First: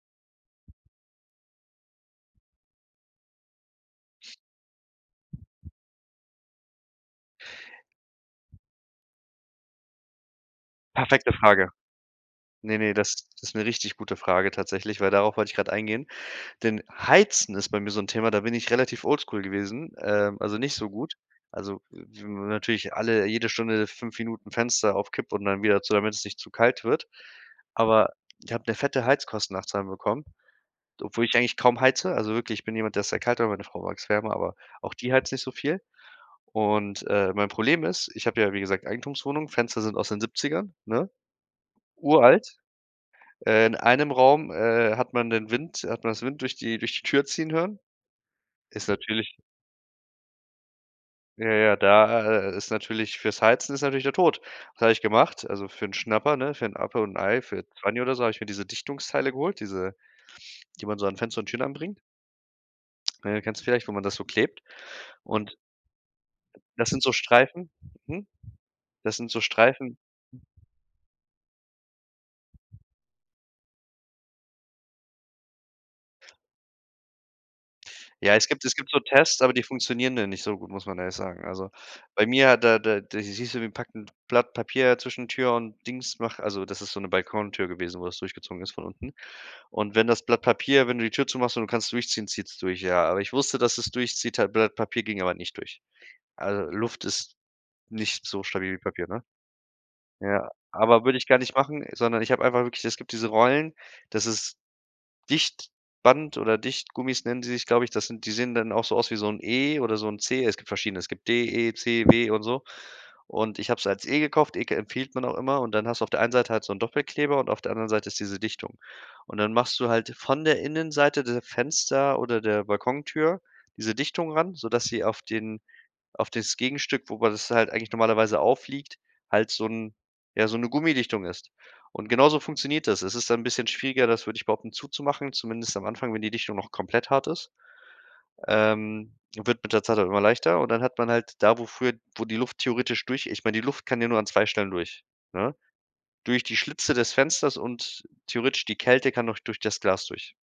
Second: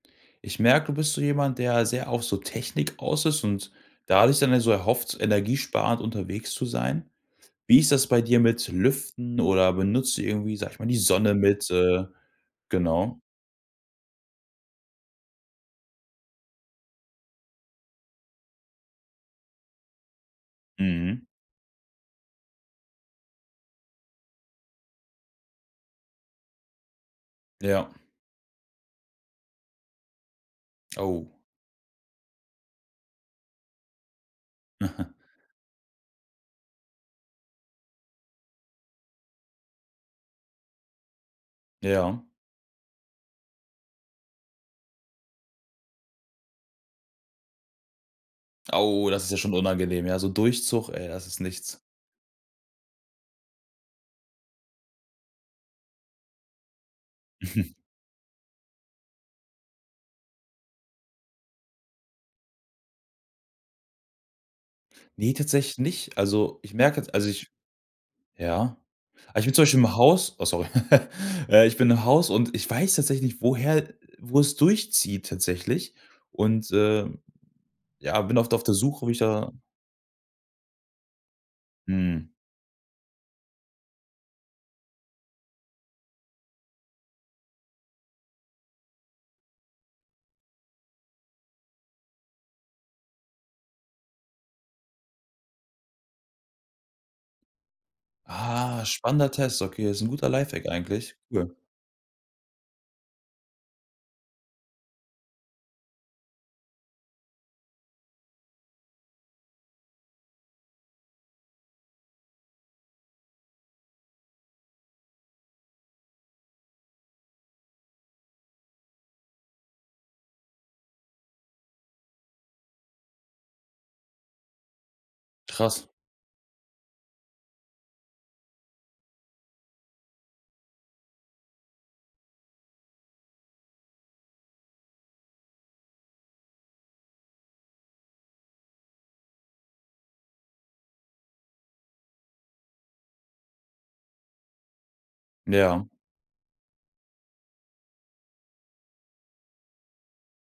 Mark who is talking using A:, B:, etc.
A: Ich merke, du bist so jemand, der sehr auf so Technik aus ist und dadurch dann ja so erhofft, energiesparend unterwegs zu sein. Wie ist das bei dir mit Lüften oder benutzt du irgendwie, sage ich mal, die
B: Perfekte
A: Sonne mit,
B: Frage.
A: äh
B: Ne, ne,
A: genau?
B: das das ist 'ne richtig gute Frage tatsächlich, weil darauf wollte ich gerade eingehen. Denn Heizen ist bei mir so 'n Thema, da bin ich relativ oldschool gewesen, ähm, also, nicht so gut.
A: Mhm.
B: Also, n natürlich alle jede Stunde 5 Minuten Fenster auf Kipp und dann wieder zu, damit es nicht zu kalt wird.
A: Ja.
B: Aber ich habe 'ne fette Heizkostennachzahlung bekommen, obwohl
A: Oh.
B: ich eigentlich kaum heize. Also, wirklich, ich bin jemand, der ist sehr kalt, aber meine Frau mag es wärmer, aber auch
A: Aha.
B: die heizt nicht so viel. Und, äh, mein Problem ist, ich habe ja, wie gesagt, Eigentumswohnung, Fenster sind aus den 70ern, ne?
A: Ja.
B: Uralt. Äh, in einem Raum, äh, hat man den Wind hat man das Wind durch die durch die Tür ziehen hören. Ist
A: Au, das ist
B: natürlich
A: ja schon unangenehm, ja, so Durchzug, ey, das ist
B: Ja, ja,
A: nichts.
B: da, äh, ist natürlich fürs Heizen ist natürlich der Tod. Was habe ich gemacht, also für 'n Schnapper ne, für 'n Apfel und 'n Ei, für 'n Zwanni oder so habe ich mir diese Dichtungsteile geholt, diese die man so an Fenster und Türen anbringt. Ne? Kennst du vielleicht, wo man das so klebt.
A: Ne,
B: Und
A: tatsächlich nicht. Also, ich
B: Das
A: merke
B: sind so
A: jetzt also, ich
B: Streifen. Mhm.
A: ja.
B: Das sind
A: Also,
B: so
A: ich bin zum Beispiel
B: Streifen
A: im Haus. Oh, sorry. Ja, ich bin im Haus, und ich weiß tatsächlich woher wo es durchzieht tatsächlich. Und, äh, ja,
B: Ja,
A: bin
B: es
A: oft auf
B: gibt
A: der
B: es gibt so
A: Suche, wo ich
B: Tests, aber
A: da
B: die funktionieren dann nicht so gut, muss man ehrlich sagen. Also, bei
A: Mhm.
B: mir, da da da siehst du, wir packen Blatt Papier zwischen Tür und Dings, mach also, das ist so 'ne Balkontür gewesen, wo das durchgezogen ist von unten. Und wenn das Blatt Papier wenn du die Tür zumachst und du kannst durchziehen, zieht es durch, ja. Aber ich wusste, dass es durchzieht halt Blatt Papier ging aber nicht durch. Also, Luft ist nicht so stabil wie
A: Ah,
B: Papier, ne?
A: spannender Test. Okay, ist 'n guter
B: Ja,
A: Lifehack
B: aber
A: eigentlich,
B: würde ich gar nicht
A: cool.
B: machen, sondern ich hab einfach wirklich es gibt diese Rollen, das ist Dichtband oder Dichtgummis nennen die sich, glaube ich, das sind die sehen dann auch so aus wie so 'n E oder so 'n C. Es gibt verschiedene, es gibt D, E, C, W und so. Und ich habe es als E gekauft, E empfiehlt man auch immer, und dann hast du auf der einen Seite halt so 'n Doppelkleber und auf der anderen Seite ist diese Dichtung. Und dann machst du halt von der Innenseite der Fenster, oder der Balkontür diese Dichtung ran, sodass sie auf den
A: Krass.
B: auf das Gegenstück, wo man das halt eigentlich normalerweise aufliegt, halt so 'n ja, so 'ne Gummidichtung ist. Und genauso funktioniert das. Es ist dann bisschen schwieriger, das würde ich behaupten, zuzumachen, zumindest am Anfang, wenn die Dichtung noch komplett hart ist. Ähm, wird mit der Zeit immer leichter, und dann hat man halt da, wo früher wo die Luft theoretisch durch ich meine, die Luft kann ja nur an 2 Stellen durch, ne?
A: Ja.
B: Durch die Schlitze des Fensters und theoretisch die Kälte kann noch durch das Glas durch.